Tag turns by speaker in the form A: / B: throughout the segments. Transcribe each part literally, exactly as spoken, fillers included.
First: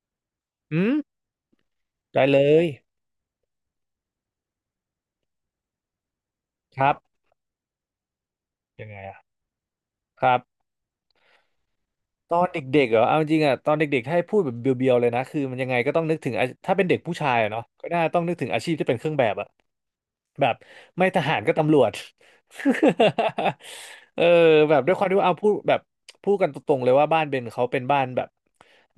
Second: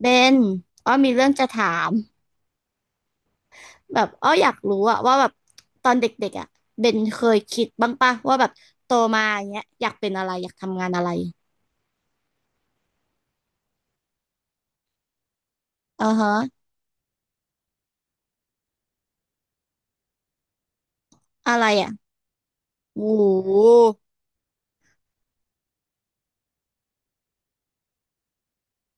A: เบน
B: อื
A: อ้
B: ม
A: อมีเรื่องจะถาม
B: ได้เลย
A: แบบอ้ออยากรู้อะว่าแบบตอนเด็กๆอะ
B: ค
A: เบ
B: รับ
A: นเคยคิดบ้างปะว่าแบบ
B: ยัง
A: โต
B: ไงอ่ะ
A: มาอย่างเงี้ยอยากเป็น
B: ค
A: อะไร
B: รับ
A: อยากทำงานอะไร
B: ตอนเด็กๆเหรอเอาจริงอ่ะตอนเด็กๆถ้าให้พูดแบบเบียวๆเลยนะคือมันยังไงก็ต้อง
A: อ่า
B: นึกถึ
A: ฮะ
B: งอาถ้าเป็นเด็กผู้ชายอะเนาะก็น่าต้องนึกถึงอาชีพที่เป็นเครื่องแบบอะ แบบไม่ทหารก็
A: อะไร
B: ตำรว
A: อะ
B: จ
A: โอ้โหมู
B: เออแบบด้วยความที่ว่าเอาพูดแบบพูดกันตรงๆเลยว่าบ้านเบนเขาเป็นบ้านแบบ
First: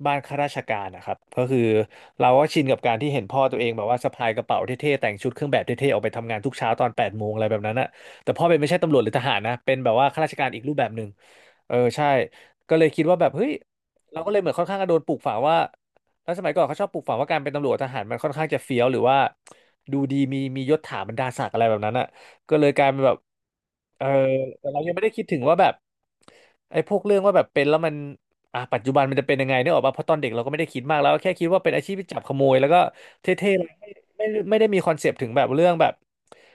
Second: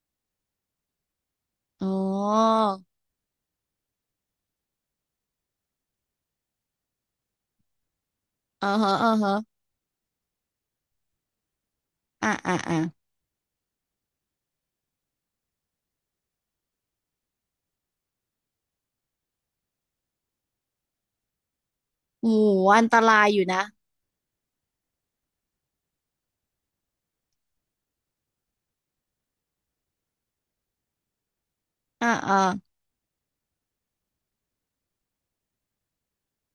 B: บ้านข้าราชการนะครับก็คือ
A: อ๋
B: เราก็
A: อ
B: ชินกับการที่เห็นพ่อตัวเองแบบว่าสะพายกระเป๋าเท่ๆแต่งชุดเครื่องแบบเท่ๆออกไปทำงานทุกเช้าตอนแปดโมงอะไรแบบนั้นอะแต่พ่อเบน
A: อ่อ
B: ไม่ใช่
A: ฮะ
B: ตำรวจหรื
A: อ่า
B: อท
A: ฮะ
B: หารนะเป็นแบบว่าข้าราชการอีกรูปแบบหนึ่งเออใช่
A: อ่าอ่า
B: ก็
A: อ่า
B: เลยคิดว่าแบบเฮ้ยเราก็เลยเหมือนค่อนข้างจะโดนปลูกฝังว่า แล้วสมัยก่อนเขาชอบปลูกฝังว่าการเป็นตำรวจทหารมันค่อนข้างจะเฟี้ยวหรือว่าดูดีมีมียศถาบรรดาศักดิ์อะไรแบบนั้นอ่ะ
A: โอ้
B: ก็เลย
A: โห
B: ก
A: อั
B: ลา
A: น
B: ย
A: ต
B: เป็นแบบ
A: รายอยู่นะ
B: เออแต่เรายังไม่ได้คิดถึงว่าแบบไอ้พวกเรื่องว่าแบบเป็นแล้วมันอ่ะปัจจุบันมันจะเป็นยังไงเนี่ยออกมาเพราะตอนเด็กเราก็ไม่ได้คิดมากแล้วแค่คิดว่าเป็นอาชีพที่
A: อ่า
B: จับข
A: อ่า
B: โมยแล้วก็เท่ๆแล้วไม่ไม่ไม่ได้มีคอนเซปต์ถึงแบบเรื่องแบบ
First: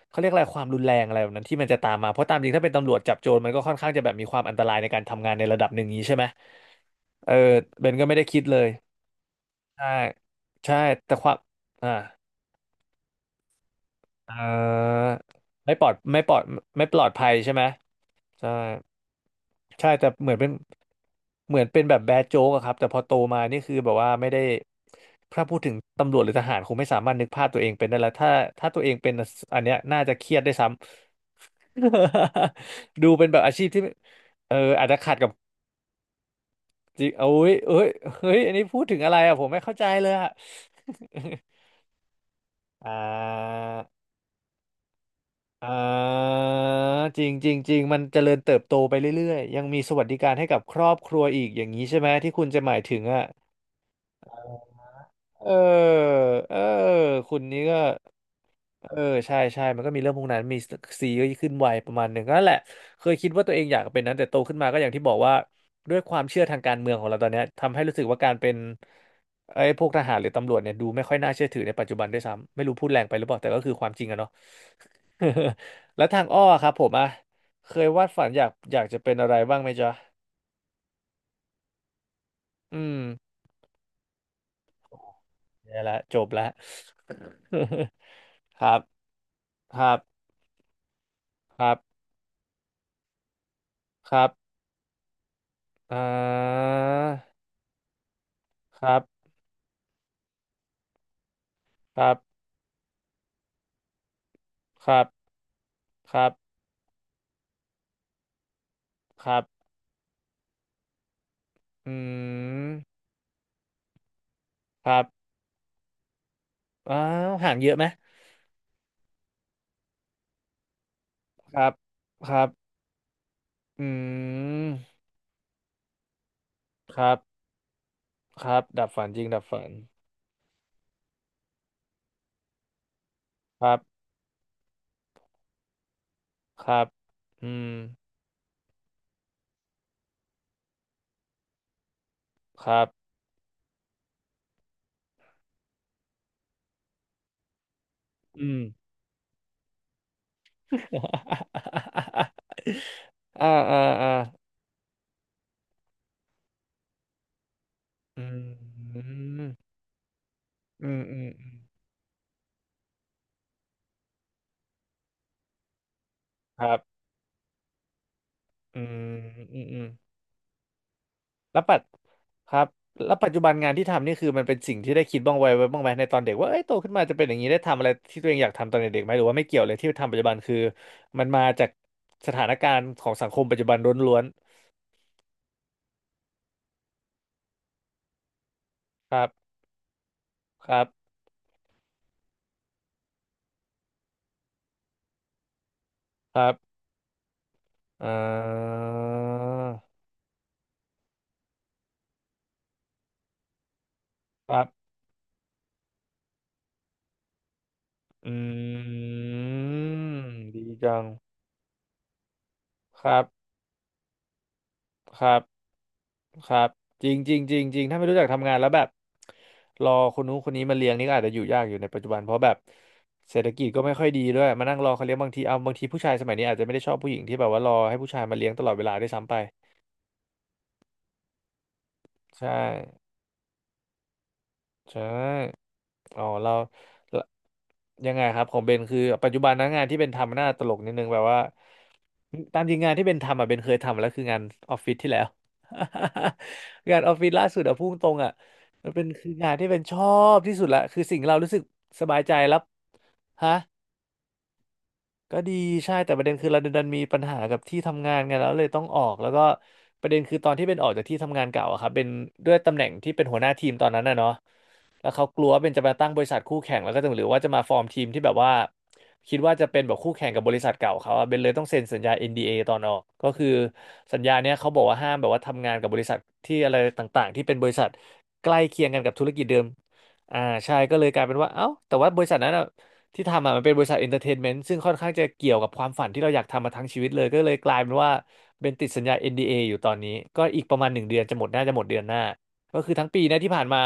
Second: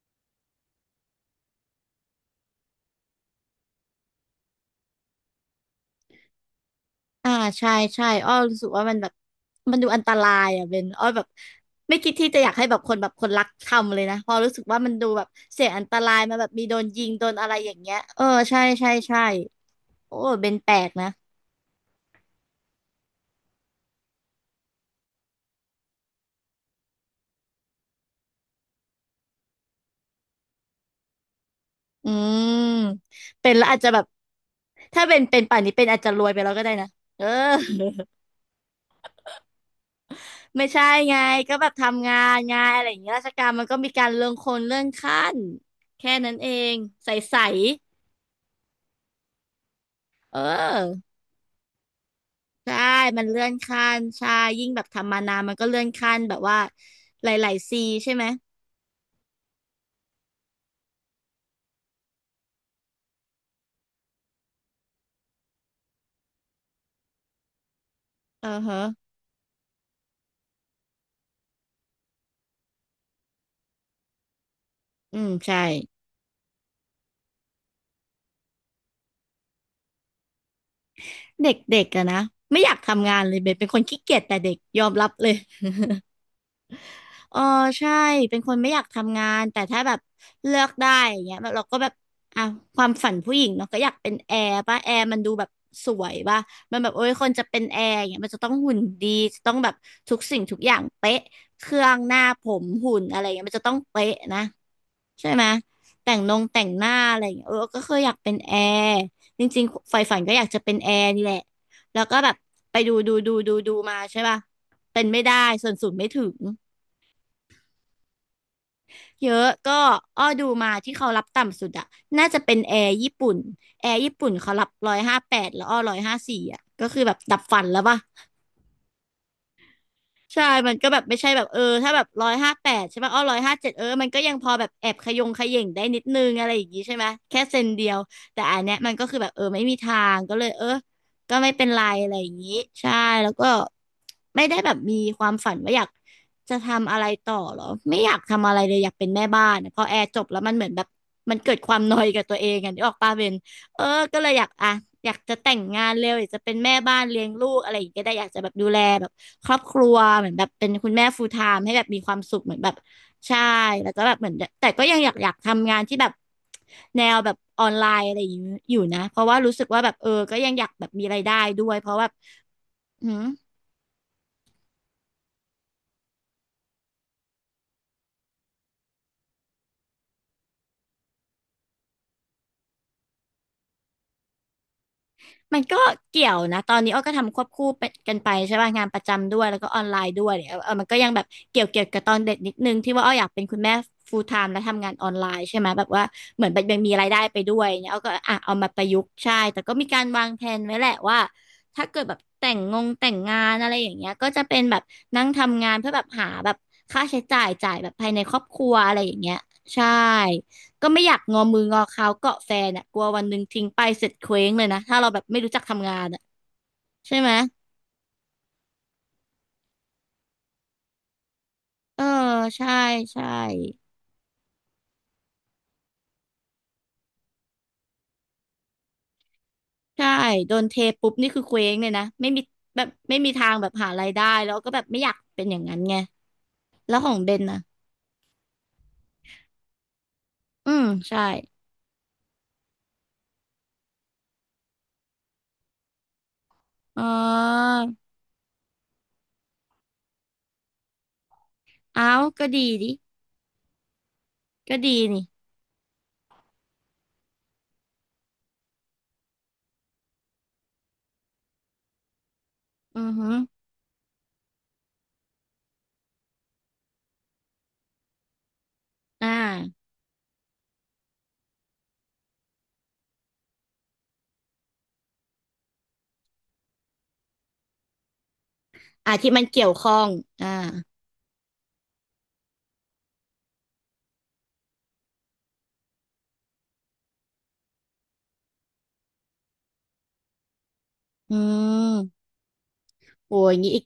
B: เขาเรียกอะไรความรุนแรงอะไรแบบนั้นที่มันจะตามมาเพราะตามจริงถ้าเป็นตำรวจจับโจรมันก็ค่อนข้างจะแบบมีความอันตรายในการทำงานในระดับหนึ่งนี้ใช่ไหมเอ
A: อ่า
B: อ
A: ใช่
B: เบนก็
A: ใช่
B: ไม่ได้
A: อ้อ
B: คิดเล
A: รู้สึ
B: ย
A: กว่ามันแบบมัน
B: ใช่
A: ดูอันตรายอ่ะ
B: ใช่
A: เบนอ้อ
B: แต่
A: แบ
B: ค
A: บ
B: วามอ่า
A: ไม่คิดที่จะอยากให้แบบคนแบบคนรักทำเลยนะเพ
B: เอ
A: อรู้สึกว่ามันดู
B: อ
A: แบบเสี่ยง
B: ไม่ป
A: อั
B: ล
A: น
B: อ
A: ต
B: ด
A: ราย
B: ไม่ปล
A: มา
B: อด
A: แบบมีโด
B: ไม่
A: น
B: ปล
A: ยิ
B: อด
A: งโด
B: ภัย
A: นอะ
B: ใช่
A: ไร
B: ไหม
A: อย่างเงี้ยเออ
B: ใช่
A: ใช่ใช่ใช่
B: ใช่แต่
A: โอ้
B: เหมือน
A: เบ
B: เป็น
A: นแปลกนะ
B: เหมือนเป็นแบบแบดโจ๊กอะครับแต่พอโตมานี่คือแบบว่าไม่ได้ถ้าพูดถึงตำรวจหรือทหารคงไม่สามารถนึกภาพตัวเองเป็นได้แล้วถ้าถ้าตัวเองเป็นอันเนี้ยน่าจะเครียดได้วยซ้ำ
A: อืม
B: ดูเป็นแบบ
A: เป็
B: อา
A: น
B: ชี
A: แล้ว
B: พ
A: อา
B: ที่
A: จจะแบบ
B: เอออาจจะ
A: ถ้า
B: ขัด
A: เป็น
B: กับ
A: เป็นป่านนี้เป็นอาจจะรวยไปแล้วก็ได้นะ
B: จริง
A: เอ
B: โอ้
A: อ
B: ยเอ้ยเฮ้ยอันนี้พูดถึงอะไรอะผมไม่เข้าใจเลยอะ
A: ไม่ใช่ไงก็แบ บทำงานไงานอะไร
B: อ่
A: อย่างเงี้ยราชการ
B: า
A: มันก็มีการเลื่อนคนเลื่อนขั้น
B: อ่
A: แค่นั้น
B: า
A: เองใ
B: จริง
A: ส
B: จริงจริงมันเจริญเติบโตไปเรื่อยๆยังมีสวัสดิกา
A: ๆ
B: ร
A: เ
B: ให้กับครอบ
A: ออ
B: ครัวอีกอย่างนี้ใช่ไหมที่คุณจะห
A: ใช่
B: มายถึงอ่ะ
A: มันเลื่อนขั้นใช่ยิ่งแบบทำมานาน
B: เอ
A: มันก็เลื่อนขั้น
B: อ
A: แบบ
B: เอ
A: ว่า
B: อ
A: ห
B: คุณ
A: ลาย
B: นี้
A: ๆซี
B: ก็
A: ใช่ไหม
B: เออใช่ใช่มันก็มีเรื่องพวกนั้นมีซีก็ขึ้นไวประมาณหนึ่งก็นั่นแหละเคยคิดว่าตัวเองอยากเป็นนั้นแต่โตขึ้นมาก็อย่างที่บอกว่าด้วยความเชื่อทางการเมืองของเราตอนเนี้ยทำให้รู้สึกว่าการ
A: เอ
B: เป็
A: อ
B: น
A: ฮะ
B: ไอ้พวกทหารหรือตำรวจเนี่ยดูไม่ค่อยน่าเชื่อถือในปัจจุบันด้วยซ้ำไม่รู้พูดแรงไปหรือเปล่าแต่ก็คือความจริงอะเนาะ
A: อืม ใช่
B: แล้วทางอ้อครับผมอะเคยวาดฝันอยากอยากจะเป็นอะไรบ้างไหมจ๊ะ
A: เด็ก ๆอะนะ ไม่อยา
B: อื
A: ก
B: ม
A: ทำงานเลยเบนเป็นคนขี้เกียจแต่เด็กยอมรับเลย
B: เนี่ยละจบละ
A: เออใช่เป็นคน
B: ค
A: ไม่
B: รั
A: อ
B: บ
A: ยากทำงานแต่
B: ค
A: ถ้าแบ
B: รั
A: บ
B: บ
A: เลือกได้อย่างเงี้ยแบบ
B: ค
A: เรา
B: รั
A: ก็
B: บ
A: แบบอ่ะความฝันผู้หญิงเนาะก็อยากเป็
B: ค
A: น
B: รับ
A: แอร์ป่ะแอร์มันดูแบบส
B: อ่
A: วยป่ะ
B: า
A: มันแบบโอ้ยคนจะเป็นแอร์อย่างเงี้ยมันจะต้องหุ่น
B: ครับ
A: ดีจะต้องแบบทุกสิ่งทุกอย่างเป๊ะเครื่อ
B: ค
A: ง
B: รั
A: ห
B: บ
A: น้าผมหุ่นอะไรเงี้ยมันจะต้องเป๊ะนะ
B: ครับ
A: ใช่ไหมแต่
B: ค
A: ง
B: รั
A: น
B: บ
A: งแต่งหน้าอะไรอย่างเงี้ยเออก็เคยอยากเป็นแอร์
B: ครั
A: จ
B: บ
A: ริงๆใฝ่ฝันก็อยากจะเป็นแอร์นี่แหละ
B: อื
A: แล้วก็แบบไปดู
B: ม
A: ดูดูดูดูมาใช่ป่ะ
B: ครั
A: เป็นไม่
B: บ
A: ได้ส่วนสูงไม่ถึง
B: อ้าวห่างเยอะไหม
A: เยอะก็อ้อดูมาที่เขารับ
B: ค
A: ต่ำ
B: รั
A: สุด
B: บ
A: อะน่า
B: ค
A: จะ
B: รับ
A: เป็นแอร์ญี่ปุ่น
B: อื
A: แอร์ญี่ปุ่นเขารับร้อ
B: ม
A: ยห้าแปดแล้วอ้อหนึ่งร้อยห้าสิบสี่อะก็
B: ค
A: คือ
B: รั
A: แบ
B: บ
A: บดับฝันแล้วป่ะ
B: ครับดับฝันจริงดับฝัน
A: ใช่มันก็แบบไม่ใช่แบบเออถ้าแบบร้อยห้าแปดใช่ป่ะอ้อร้อยห้า
B: ค
A: เจ็
B: รั
A: ดเออ
B: บ
A: มันก็ยังพอแบบแอบขยงขย่งได้นิดนึงอะไรอ
B: ค
A: ย่าง
B: รั
A: งี้
B: บ
A: ใช่ไหมแค่
B: อื
A: เซน
B: ม
A: เดียวแต่อันเนี้ยมันก็คือแบบเออไม่มีทางก็เลยเออก็ไม่เป็นไรอะไรอย่างงี้
B: ครับ
A: ใช่แล้วก็ไม่ได้แบบมีความฝันว่าอยากจะทำอะไรต่อหรอไม่อยาก
B: อื
A: ทำอะไร
B: ม
A: เลยอยากเป็นแม่บ้านอะพอแอร์จบแล้วมันเหมือนแบบมันเกิดความนอยกับตัวเองอ่ะนึกออกปะเบน
B: อ่าอ่า
A: เออ
B: อ่า
A: ก็เลยอยากอ่ะอยากจะแต่งงานเร็วอยากจะเป็นแม่บ้านเลี้ยงลูกอะไรอย่างเงี้ยก็ได้
B: อื
A: อยากจะแบบดูแลแบ
B: ม
A: บ ครอบครัวเหมือนแบบเป็น
B: อื
A: คุณ
B: ม
A: แม่
B: อืม
A: full
B: อืม
A: time ให้แบบมีความสุขเหมือนแบบใช่แล้วก็แบบเหมือนแต่ก็ยังอยากอยากทำงานที่แบบ
B: ครับ
A: แนวแบบออนไลน์อะไรอยู่อ
B: อื
A: ยู่นะ
B: ม
A: เพราะว่ารู้
B: อื
A: สึ
B: ม
A: ก
B: อื
A: ว่า
B: ม
A: แบบเออก็ยังอยากแบบมีรายได้
B: แล้ว
A: ด้ว
B: ปั
A: ย
B: จ
A: เพราะแบบ
B: ครับ
A: อื
B: แล้ว
A: ม
B: ปัจจุบันงานที่ทำนี่คือมันเป็นสิ่งที่ได้คิดบ้างไว้ไว้บ้างไหมในตอนเด็กว่าเอ้ยโตขึ้นมาจะเป็นอย่างนี้ได้ทำอะไรที่ตัวเองอยากทำตอนเด็กๆไหมหรือว่าไม่เกี่ยวเลยที่ทำปัจจุบันคือมันมาจากสถานการณ์ของสังคมปัจจุบันล้วน
A: มันก็เกี่ยวนะตอนนี้อ้อก็ทำควบคู่ไปกันไปใช่ป่ะงานประ
B: ๆครับ
A: จำด้วยแล้วก็ออนไลน์ด้วยเนี่ย
B: ค
A: เออ
B: รั
A: มั
B: บ
A: นก็ยังแบบเกี่ยวเกี่ยวกับตอนเด็กนิดนึงที่ว่าอ้ออยากเป็นคุณแม่ full time และทำงานออนไลน์ใช่ไหมแบบว่า
B: ค
A: เหมื
B: รั
A: อนแบบยั
B: บ
A: งมีรายได้ไปด้วยเนี่ยอ้อ
B: อ่
A: ก็อ่ะเอามาป
B: า
A: ระยุกต์ใช่แต่ก็มีการวางแผนไว้แหละว่าถ้าเกิดแบบแต่งงงแต่งงานอะไรอย่างเงี้ยก็จะ
B: ค
A: เป็
B: รั
A: นแบบ
B: บ
A: นั่งทำงานเพื่อแบบหาแบบค่าใช้จ่ายจ่ายแบบภายใน
B: อ
A: ครอบครัว
B: ื
A: อะไรอย่างเงี้ยใช่
B: มดี
A: ก็
B: จั
A: ไม่
B: ง
A: อยากงอมืองอเข้าเกาะแฟนอ่ะกลั
B: ค
A: ว
B: รั
A: วั
B: บ
A: นหนึ่งทิ้งไปเสร็จเคว้งเลยนะถ้าเราแบ
B: ค
A: บ
B: รั
A: ไม่
B: บ
A: รู้จักทำงานอ่ะ
B: ครับจริ
A: ใช่
B: ง
A: ไห
B: จ
A: ม
B: ริงจริงจริงถ้าไม่รู้จักทำงานแล้วแบบรอคนนู้นคนนี้มาเลี้ยงนี่ก็อาจจะอยู่ยากอยู่ในปั
A: เอ
B: จ
A: อ
B: จุบันเพราะแบบ
A: ใช่ใช่
B: เศรษฐกิจก็ไม่ค่อยดีด้วยมานั่งรอเขาเลี้ยงบางทีเอาบางทีผู้ชายสมัยนี้อาจจะไม่ได้ชอบผู้หญิงที่แบบว่ารอให้ผู้ชายมาเลี้ยงตลอดเวลาได้วยซ้ำไป
A: ใช่โดนเทปุ๊บนี่คือเคว้งเลยนะไม่มี
B: ใช่
A: แบบไม่มีทางแบบหารายได้แล้วก็แบบไม่
B: ใช่
A: อยากเป็นอย่างนั้นไง
B: อ๋อเรา
A: แล้วของ
B: เรา
A: เบนนะ
B: ยังไงครับของเบนคือปัจจุบันนะงานที่เบนทำมันน่าตล
A: อื
B: ก
A: ม
B: นิดนึงแบ
A: ใช่
B: บว่าตามจริงงานที่เบนทำอ่ะเบนเคยทำมาแล้วคืองานออฟฟิศที่แล้ว งาน
A: อ๋อ
B: ออฟฟิศล่าสุดอ่ะพุ่งตรงๆอ่ะมันเป็นคืองานที่เบนชอบที่สุดละคือสิ่งเรารู้สึกส
A: เอา
B: บายใจ
A: ก็
B: รับ
A: ดีดิ
B: ฮะ
A: ก็ดีนี่
B: ก็ดีใช่แต่ประเด็นคือเราดันมีปัญหากับที่ทำงานไงแล้วเลยต้องออกแล้วก็ประเด็นคือตอนที่เป็นออกจากที่ทำงานเก่าอะครับเป็นด้วยตำแหน่ง
A: อื
B: ที่เป็นหัวหน้า
A: ออ
B: ทีมตอนนั้นนะเนาะแล้วเขากลัวว่าเป็นจะมาตั้งบริษัทคู่แข่งแล้วก็จะหรือว่าจะมาฟอร์มทีมที่แบบว่า
A: อ่า
B: คิดว่าจะเป็นแบบคู่แข่งกับบริษัทเก่าเขาอะเบนเลยต้องเซ็นสัญญา เอ็น ดี เอ ตอนออกก็คือสัญญาเนี้ยเขาบอกว่าห้ามแบบว่าทำงานกับบริษัทที่อะไรต่างๆที่เป็นบริษัทใกล้เคียงกันกั
A: อ่า
B: บธุร
A: ที่มั
B: กิจ
A: น
B: เดิ
A: เกี่
B: ม
A: ยวข้อง
B: อ่า
A: อ่า
B: ใช่ก็เลยกลายเป็นว่าเอ้าแต่ว่าบริษัทนั้นอะ ที่ทำอ่ะมันเป็นบริษัทเอนเตอร์เทนเมนต์ซึ่งค่อนข้างจะเกี่ยวกับความฝันที่เราอยากทำมาทั้งชีวิตเลย ก็เลยกลายเป็นว่าเป็นติดสัญญา เอ็น ดี เอ อนดีเออยู่ตอนนี้ ก็อีกประมาณหนึ่งเดือนจะ
A: อื
B: หมดน่าจะหมดเดือนหน้า
A: ม
B: ก็คือทั้งปี
A: โอ้
B: เนะ
A: ย
B: ที่
A: อย่า
B: ผ่า
A: ง
B: น
A: งี้
B: มา
A: อีก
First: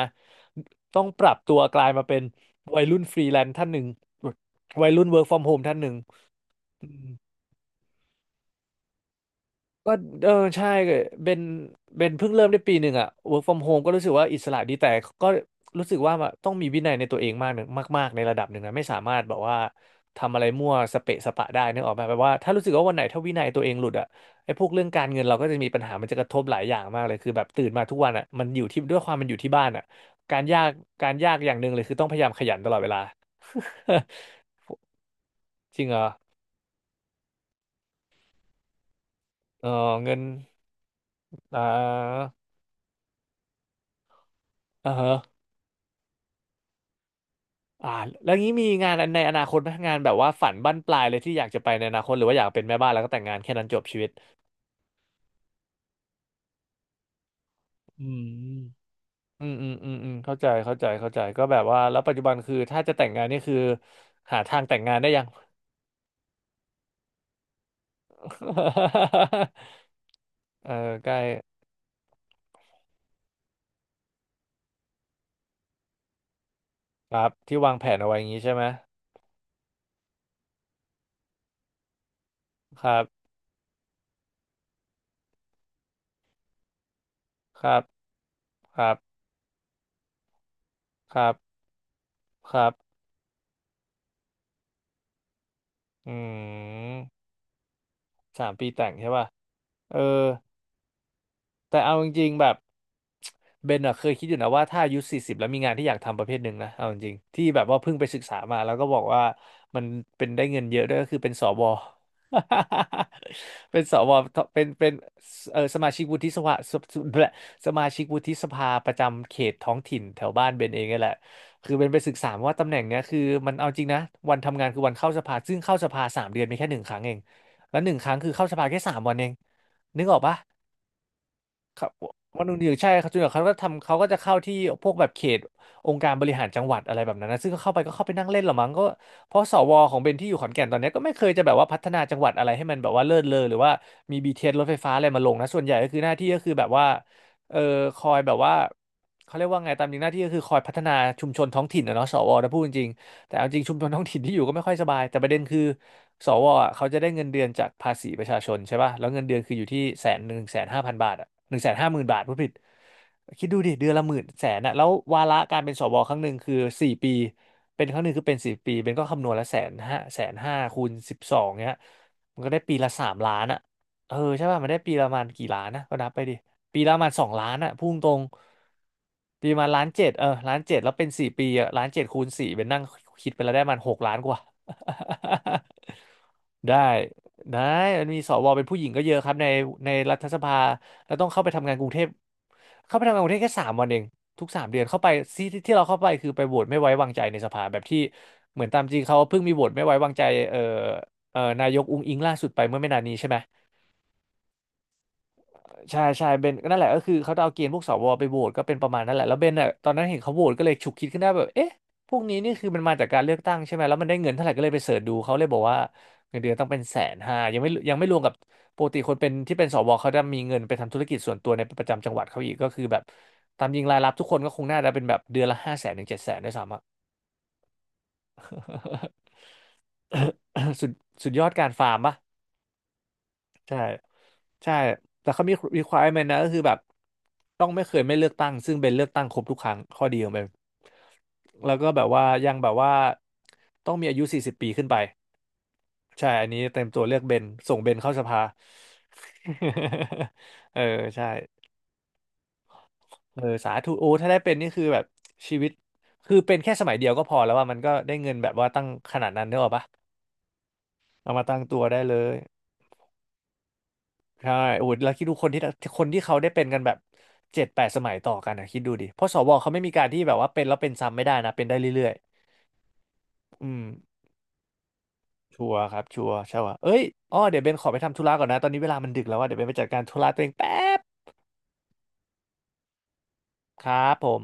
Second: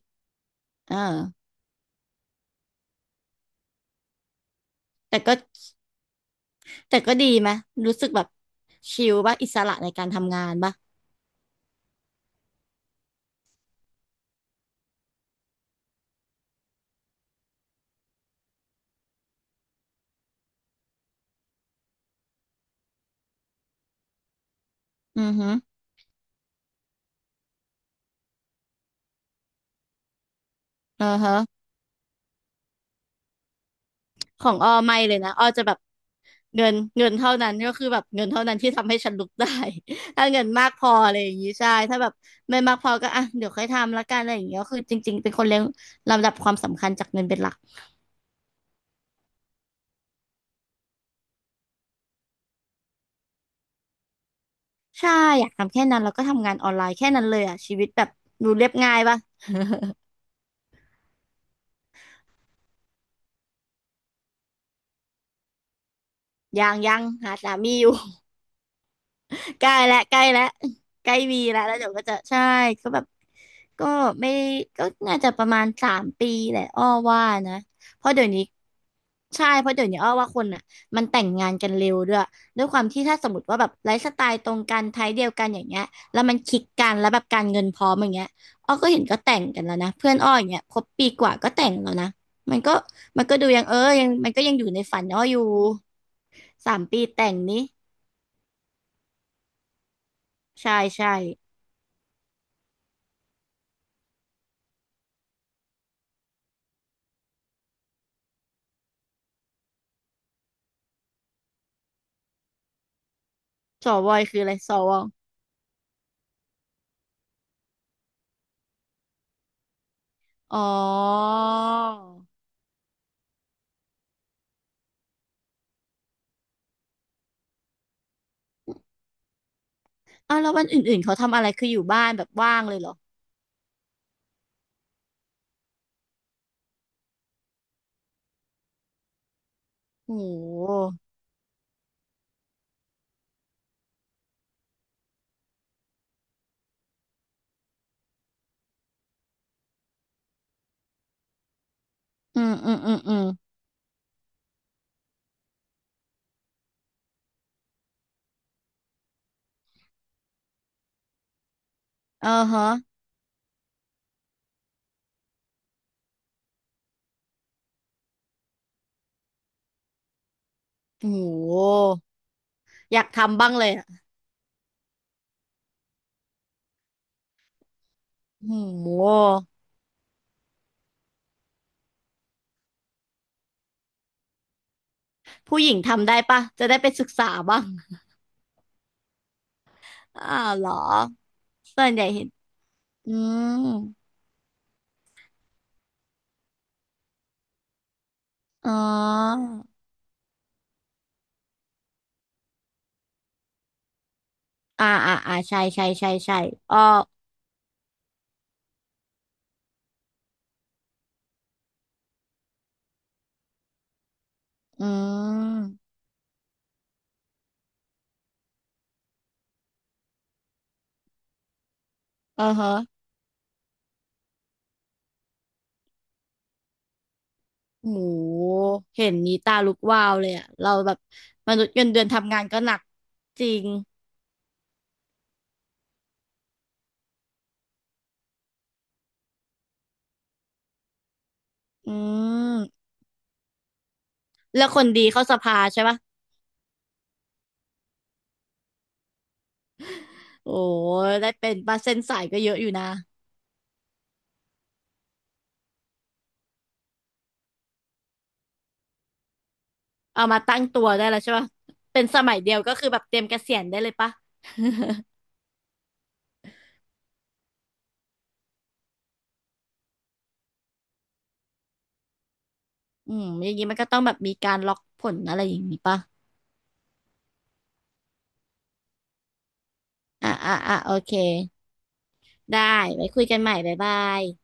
B: ต้
A: อ่า
B: องปรับตัวกลายมาเป็นวัยรุ่นฟรีแลนซ์ท่านหนึ่งวัยรุ่นเวิ
A: แต่
B: ร์กฟ
A: ก็
B: อร์มโฮมท่านหนึ่ง
A: แต่ก็ดีไหมรู้สึกแบบชิลป่ะอิสระใน
B: ก็
A: การ
B: เออ
A: ทำงาน
B: ใช่
A: ป่ะ
B: เป็นเป็นเพิ่งเริ่มได้ปีหนึ่งอะ work from home ก็รู้สึกว่าอิสระดีแต่ก็รู้สึกว่าต้องมีวินัยในตัวเองมากหนึ่งมากๆในระดับหนึ่งนะไม่สามารถแบบว่าทำอะไรมั่วสเปะสปะได้นึกออกไหมแบบว่าถ้ารู้สึกว่าวันไหนถ้าวินัยตัวเองหลุดอะไอ้พวกเรื่องการเงิ
A: อื
B: น
A: อ
B: เราก็
A: ฮึ
B: จะมีปัญหามันจะกระทบหลายอย่างมากเลยคือแบบตื่นมาทุกวันอะมันอยู่ที่ด้วยความมันอยู่ที่บ้านอะการยาก
A: อื
B: การ
A: อ
B: ยา
A: ฮะ
B: กอย่างหนึ่งเลยคือต้องพยายามขยันตลอดเวลา
A: ของออไม่เลยนะออจะแบ
B: จ
A: บ
B: ริงเหรอ
A: เงินเงินเท่านั้นก็คือแบบเงินเท่านั้นที่ทำให้ฉันลุกได้
B: เออเงิ น
A: ถ้าเงินมากพออะไรอย่างนี้
B: อ่
A: ใช่ถ้าแบบ
B: า
A: ไม่มากพอก็อ่ะเดี๋ยวค่อยทำละกันอะไรอย่างเงี้ยก็คือ
B: อ่า
A: จ
B: ฮะ
A: ริงๆเป็นคนเลี้ยงลำดับความสำคัญจากเงินเป็นหลัก
B: อ่าแล้วงี้มีงานในอนาคตไหมงานแบบว่าฝันบั้นปลายเลยที่อยากจะไปในอนาคตหรือว่าอยากเป็นแม่บ้านแล้วก็แต่งงานแค่นั้นจบชีวิต
A: ใช่อยากทำแค่นั้นแล้วก็ทำงานออนไลน์แค่นั้นเลยอ่ะชีวิตแบ
B: อื
A: บดู
B: ม
A: เรียบง่ายป่ะ
B: อืมอืมอืมอืมเข้าใจเข้าใจเข้าใจก็แบบว่าแล้วปัจจุบันคือถ้าจะแต่งงานนี่คือหาทางแต่งงานได้ยัง
A: ยังยังหาสามีอยู่ ใกล้ และใกล้และ
B: เออใก
A: ใกล้
B: ล้
A: มีและแล้วเดี๋ยวก็จะใช่ก็แบบก็ไม่ก็น่าจะประมาณสามปีแหละอ้อ
B: ค
A: ว่า
B: รับ
A: นะ
B: ที่วางแผน
A: เพ
B: เอา
A: ราะ
B: ไว้อ
A: เดี๋ย
B: ย่าง
A: ว
B: นี้
A: นี้
B: ใช่ไหม
A: ใช่เพราะเดี๋ยวนี้อ้อว่าคนอ่ะมันแต่งงานกันเร็วด้วยด้วยควา
B: ค
A: ม
B: รั
A: ที่ถ้า
B: บ
A: สมมติว่าแบบไลฟ์สไตล์ตรงกันไทป์เดียวกันอย่างเงี้ยแล้วมันคลิกกันแล้วแบบการเงิ
B: ค
A: น
B: รั
A: พ
B: บ
A: ร้อมอย่างเงี้ยอ้อ
B: ค
A: ก็
B: รับ
A: เห็นก็แต่งกันแล้วนะเพื่อนอ้ออย่างเงี้ยคบปี
B: ค
A: ก
B: รั
A: ว่า
B: บ
A: ก็แต่งแล้วนะ
B: ค
A: มัน
B: รั
A: ก็
B: บ
A: มันก็ดูยังเออยังมันก็ยังอยู่ในฝันอ้ออยู่
B: อื
A: สามปี
B: ม
A: แต่งนี้
B: สามปีแต่งใช่ป่ะเออ
A: ใช่ใช่
B: แต่เอาจริงๆแบบเบนอะเคยคิดอยู่นะว่าถ้าอายุสี่สิบแล้วมีงานที่อยากทำประเภทหนึ่งนะเอาจริงๆที่แบบว่าเพิ่งไปศึกษามาแล้วก็บอกว่ามันเป็นได้เงินเยอะด้วยก็คือเป็นสว เป็น
A: ส
B: ส
A: ว
B: ว
A: ยคืออะไร
B: เป็น
A: ส
B: เป็
A: ว
B: น
A: อ
B: เออสมาชิกวุฒิสภาสแบะสมาชิกวุฒิสภาประจำเขตท้องถิ่นแถวบ้าน
A: อ๋อ
B: เบนเองนี่แหละคือเบนไปศึกษามาว่าตำแหน่งเนี้ยคือมันเอาจริงนะวันทำงานคือวันเข้าสภาซึ่งเข้าสภาสามเดือนมีแค่หนึ่งครั้งเองแล้วหนึ่งครั้งคือเข้าสภาแค่สามวันเองนึกออกปะ
A: อ้าวแล้ววันอื่นๆเขาทำอะไรคืออ
B: ค
A: ยู่
B: รับ
A: บ้านแบบ
B: วันห
A: ว่า
B: นึ่ง
A: งเล
B: ถึง
A: ยเหร
B: ใช่
A: อ
B: ครับจนกว่าเขาก็ทำเขาก็จะเข้าที่พวกแบบเขตองค์การบริหารจังหวัดอะไรแบบนั้นนะซึ่งก็เข้าไปก็เข้าไปนั่งเล่นหรอมั้งก็เพราะสวของเบ
A: โอ้
B: น
A: โ
B: ที่อยู่ขอนแก่นตอนเนี้ย
A: ห
B: ก็ไม่เคยจะแบบว่าพัฒนาจังหวัดอะไรให้มันแบบว่าเลิศเลอหรือว่ามี บี ที เอส รถไฟฟ้าอะไรมาลงนะ ส่วนใหญ่ก็คือหน้าที่ก็คือแบบว่าเออคอยแบบว่าเขาเรียกว่าไงตามจริงหน้าที่ก็คือคอยพัฒนาชุมชนท้องถิ่นนะเนาะสว
A: อื
B: นะ
A: ม
B: พูดจ
A: อืม
B: ริง
A: อืมอืม
B: แต่เอาจริงชุมชนท้องถิ่นที่อยู่ก็ไม่ค่อยสบายแต่ประเด็นคือสวอ่ะเขาจะได้เงินเดือนจากภาษีประชาชนใช่ป่ะแล้วเงินเดือนคืออยู่ที่แสนหนึ่งแสนห้าพันบาทอ่ะหนึ่งแสนห้าหมื่นบาท
A: เออ
B: ผู้ผิด
A: ฮะ
B: คิดดูดิเดือนละหมื่นแสนอะแล้ววาระการเป็นสวครั้งหนึ่งคือสี่ปีเป็นครั้งหนึ่งคือเป็นสี่ปีเป็นก็คำนวณละแสนห้าแสนห้าคูณสิบ
A: โอ้
B: สอง
A: โห
B: เนี้ยมันก็ได้ปีละ
A: อยา
B: สา
A: ก
B: มล้า
A: ทำ
B: น
A: บ้าง
B: อ่ะ
A: เลยอะ
B: เออใช่ป่ะมันได้ปีละประมาณกี่ล้านนะก็นับไปดิ ปีละประมาณสองล้านอะพุ่งตรง
A: โอ้โห
B: ปีประมาณล้านเจ็ดเออล้านเจ็ดแล้วเป็นสี่ปีอะล้านเจ็ดคูณสี่เป็นนั่งคิดไปแล้วได้มันหกล้านกว่า
A: ผู้หญิงทำได้ปะจะ
B: ได้
A: ได้ไปศึกษา
B: ได้
A: บ้าง
B: มันมีสวเป็นผู้หญิงก็เยอะครับในในรั ฐ
A: อ้า
B: สภา
A: วเหรอ
B: แล้วต้องเข้าไปทำงานก
A: ส่
B: รุ
A: ว
B: ง
A: น
B: เท
A: ใหญ่
B: พ
A: เห็น
B: เข้าไป
A: อื
B: ทำงานกรุงเทพแค่สา
A: ม
B: มวันเองทุกสามเดือนเข้าไปที่ที่ที่เราเข้าไปคือไปโหวตไม่ไว้วางใจในสภาแบบที่เหมือน
A: อ๋อ
B: ตามจริงเขาเพิ่งมีโหวตไม่ไว้วางใจเอ่อเอ่อนายกอุ๊งอิ๊งล่าสุดไปเมื่อไม่นานนี้ใช่ไหม
A: อ่าอ่าอ่าใช่ใช่
B: ใช่
A: ใช่
B: ใช่
A: ใช่
B: เบนก็
A: อ๋อ
B: นั่นแหละก็คือเขาจะเอาเกณฑ์พวกสวไปโหวตก็เป็นประมาณนั้นแหละแล้วเบนอ่ะตอนนั้นเห็นเขาโหวตก็เลยฉุกคิดขึ้นได้แบบเอ๊ะพวกนี้นี่คือมันมาจากการเลือกตั้งใช่ไหมแล้วมันได้เงินเท่าไหร่ก็เลยไป
A: อื
B: เสิร์ชดูเขาเลยบอกว่า
A: ม
B: เงินเดือนต้องเป็นแสนห้ายังไม่ยังไม่รวมกับปกติคนเป็นที่เป็นสวเขาจะมีเงินไปทำธุรกิจส่วนตัวในประจำจังหวัดเขา
A: เอ
B: อี
A: อ
B: กก็
A: ฮะ
B: คือแบบตามจริงรายรับทุกคนก็คงน่าจะเป็นแบบเดือนละห้าแสนถึงเจ็ดแสนด้วยซ้ำอะ
A: โหเห็นนี้ ตาลุกวาวเลยอะเรา
B: สุด
A: แบบ
B: สุดยอ
A: ม
B: ด
A: นุ
B: กา
A: ษ
B: ร
A: ย์เงิ
B: ฟา
A: น
B: ร์ม
A: เดือน
B: ปะ
A: ทำงานก็หนักจริง
B: ใช่ใช่แต่เขามี requirement นะก็คือแบบต้องไม่เคยไม่เลือกตั้งซึ่งเป็นเลือกตั้งครบทุกครั้งข้อดีของเปนแล้วก็
A: อื
B: แบบว่ายังแบบ
A: ม
B: ว่าต้องมีอายุสี่สิบ
A: แล้
B: ปี
A: วค
B: ขึ้
A: น
B: นไป
A: ดีเข้าสภาใช่ปะ
B: ใช่อันนี้เต็มตัวเลือกเบนส่งเบนเข้าสภา
A: โอ้
B: เออใช่
A: ได้เป็นปะเส้นสายก็เยอะอยู่นะ
B: เออสาธุโอ้ถ้าได้เป็นนี่คือแบบชีวิตคือเป็นแค่สมัยเดียวก็พอแล้วว่ามันก็ได้เงินแบบว่าตั้งขนาดนั้นเนกอะปะ
A: เอามาตั้งตัวได้แล้วใช่
B: เอามา
A: ปะ
B: ตั้งตัวได้
A: เป็น
B: เล
A: สมั
B: ย
A: ยเดียวก็คือแบบเตรียมเกษียณได้เลยปะ
B: ใช่โอ้โหแล้วคิดดูคนที่คนที่เขาได้เป็นกันแบบเจ็ดแปดสมัยต่อกันนะคิดดูดิเพราะสวเขาไม่มีการที่แบบว่าเป็นแล้วเป็นซ้ำไม่ได้นะเป็นได้เรื่อย
A: อืมอย่าง
B: ๆ
A: นี้
B: อื
A: มัน
B: ม
A: ก็ต้องแบบมีการล็อกผลอะไรอย่าง
B: ชัว
A: นี้
B: ร์ค
A: ปะ
B: รับชัวร์ใช่ว่ะเอ้ยอ้อเดี๋ยวเบนขอไปทำธุระก่อนนะตอนนี้เวลามันดึกแล้วว่าเดี๋ยวเบนไปจัดการธุระ
A: อ่ะ
B: ตัวเอง
A: อ่ะ
B: แป๊
A: อ่ะโอ
B: บ
A: เค ได้ไว้คุยกันใหม่บ๊าย
B: ค
A: บา
B: รับ
A: ย
B: ผม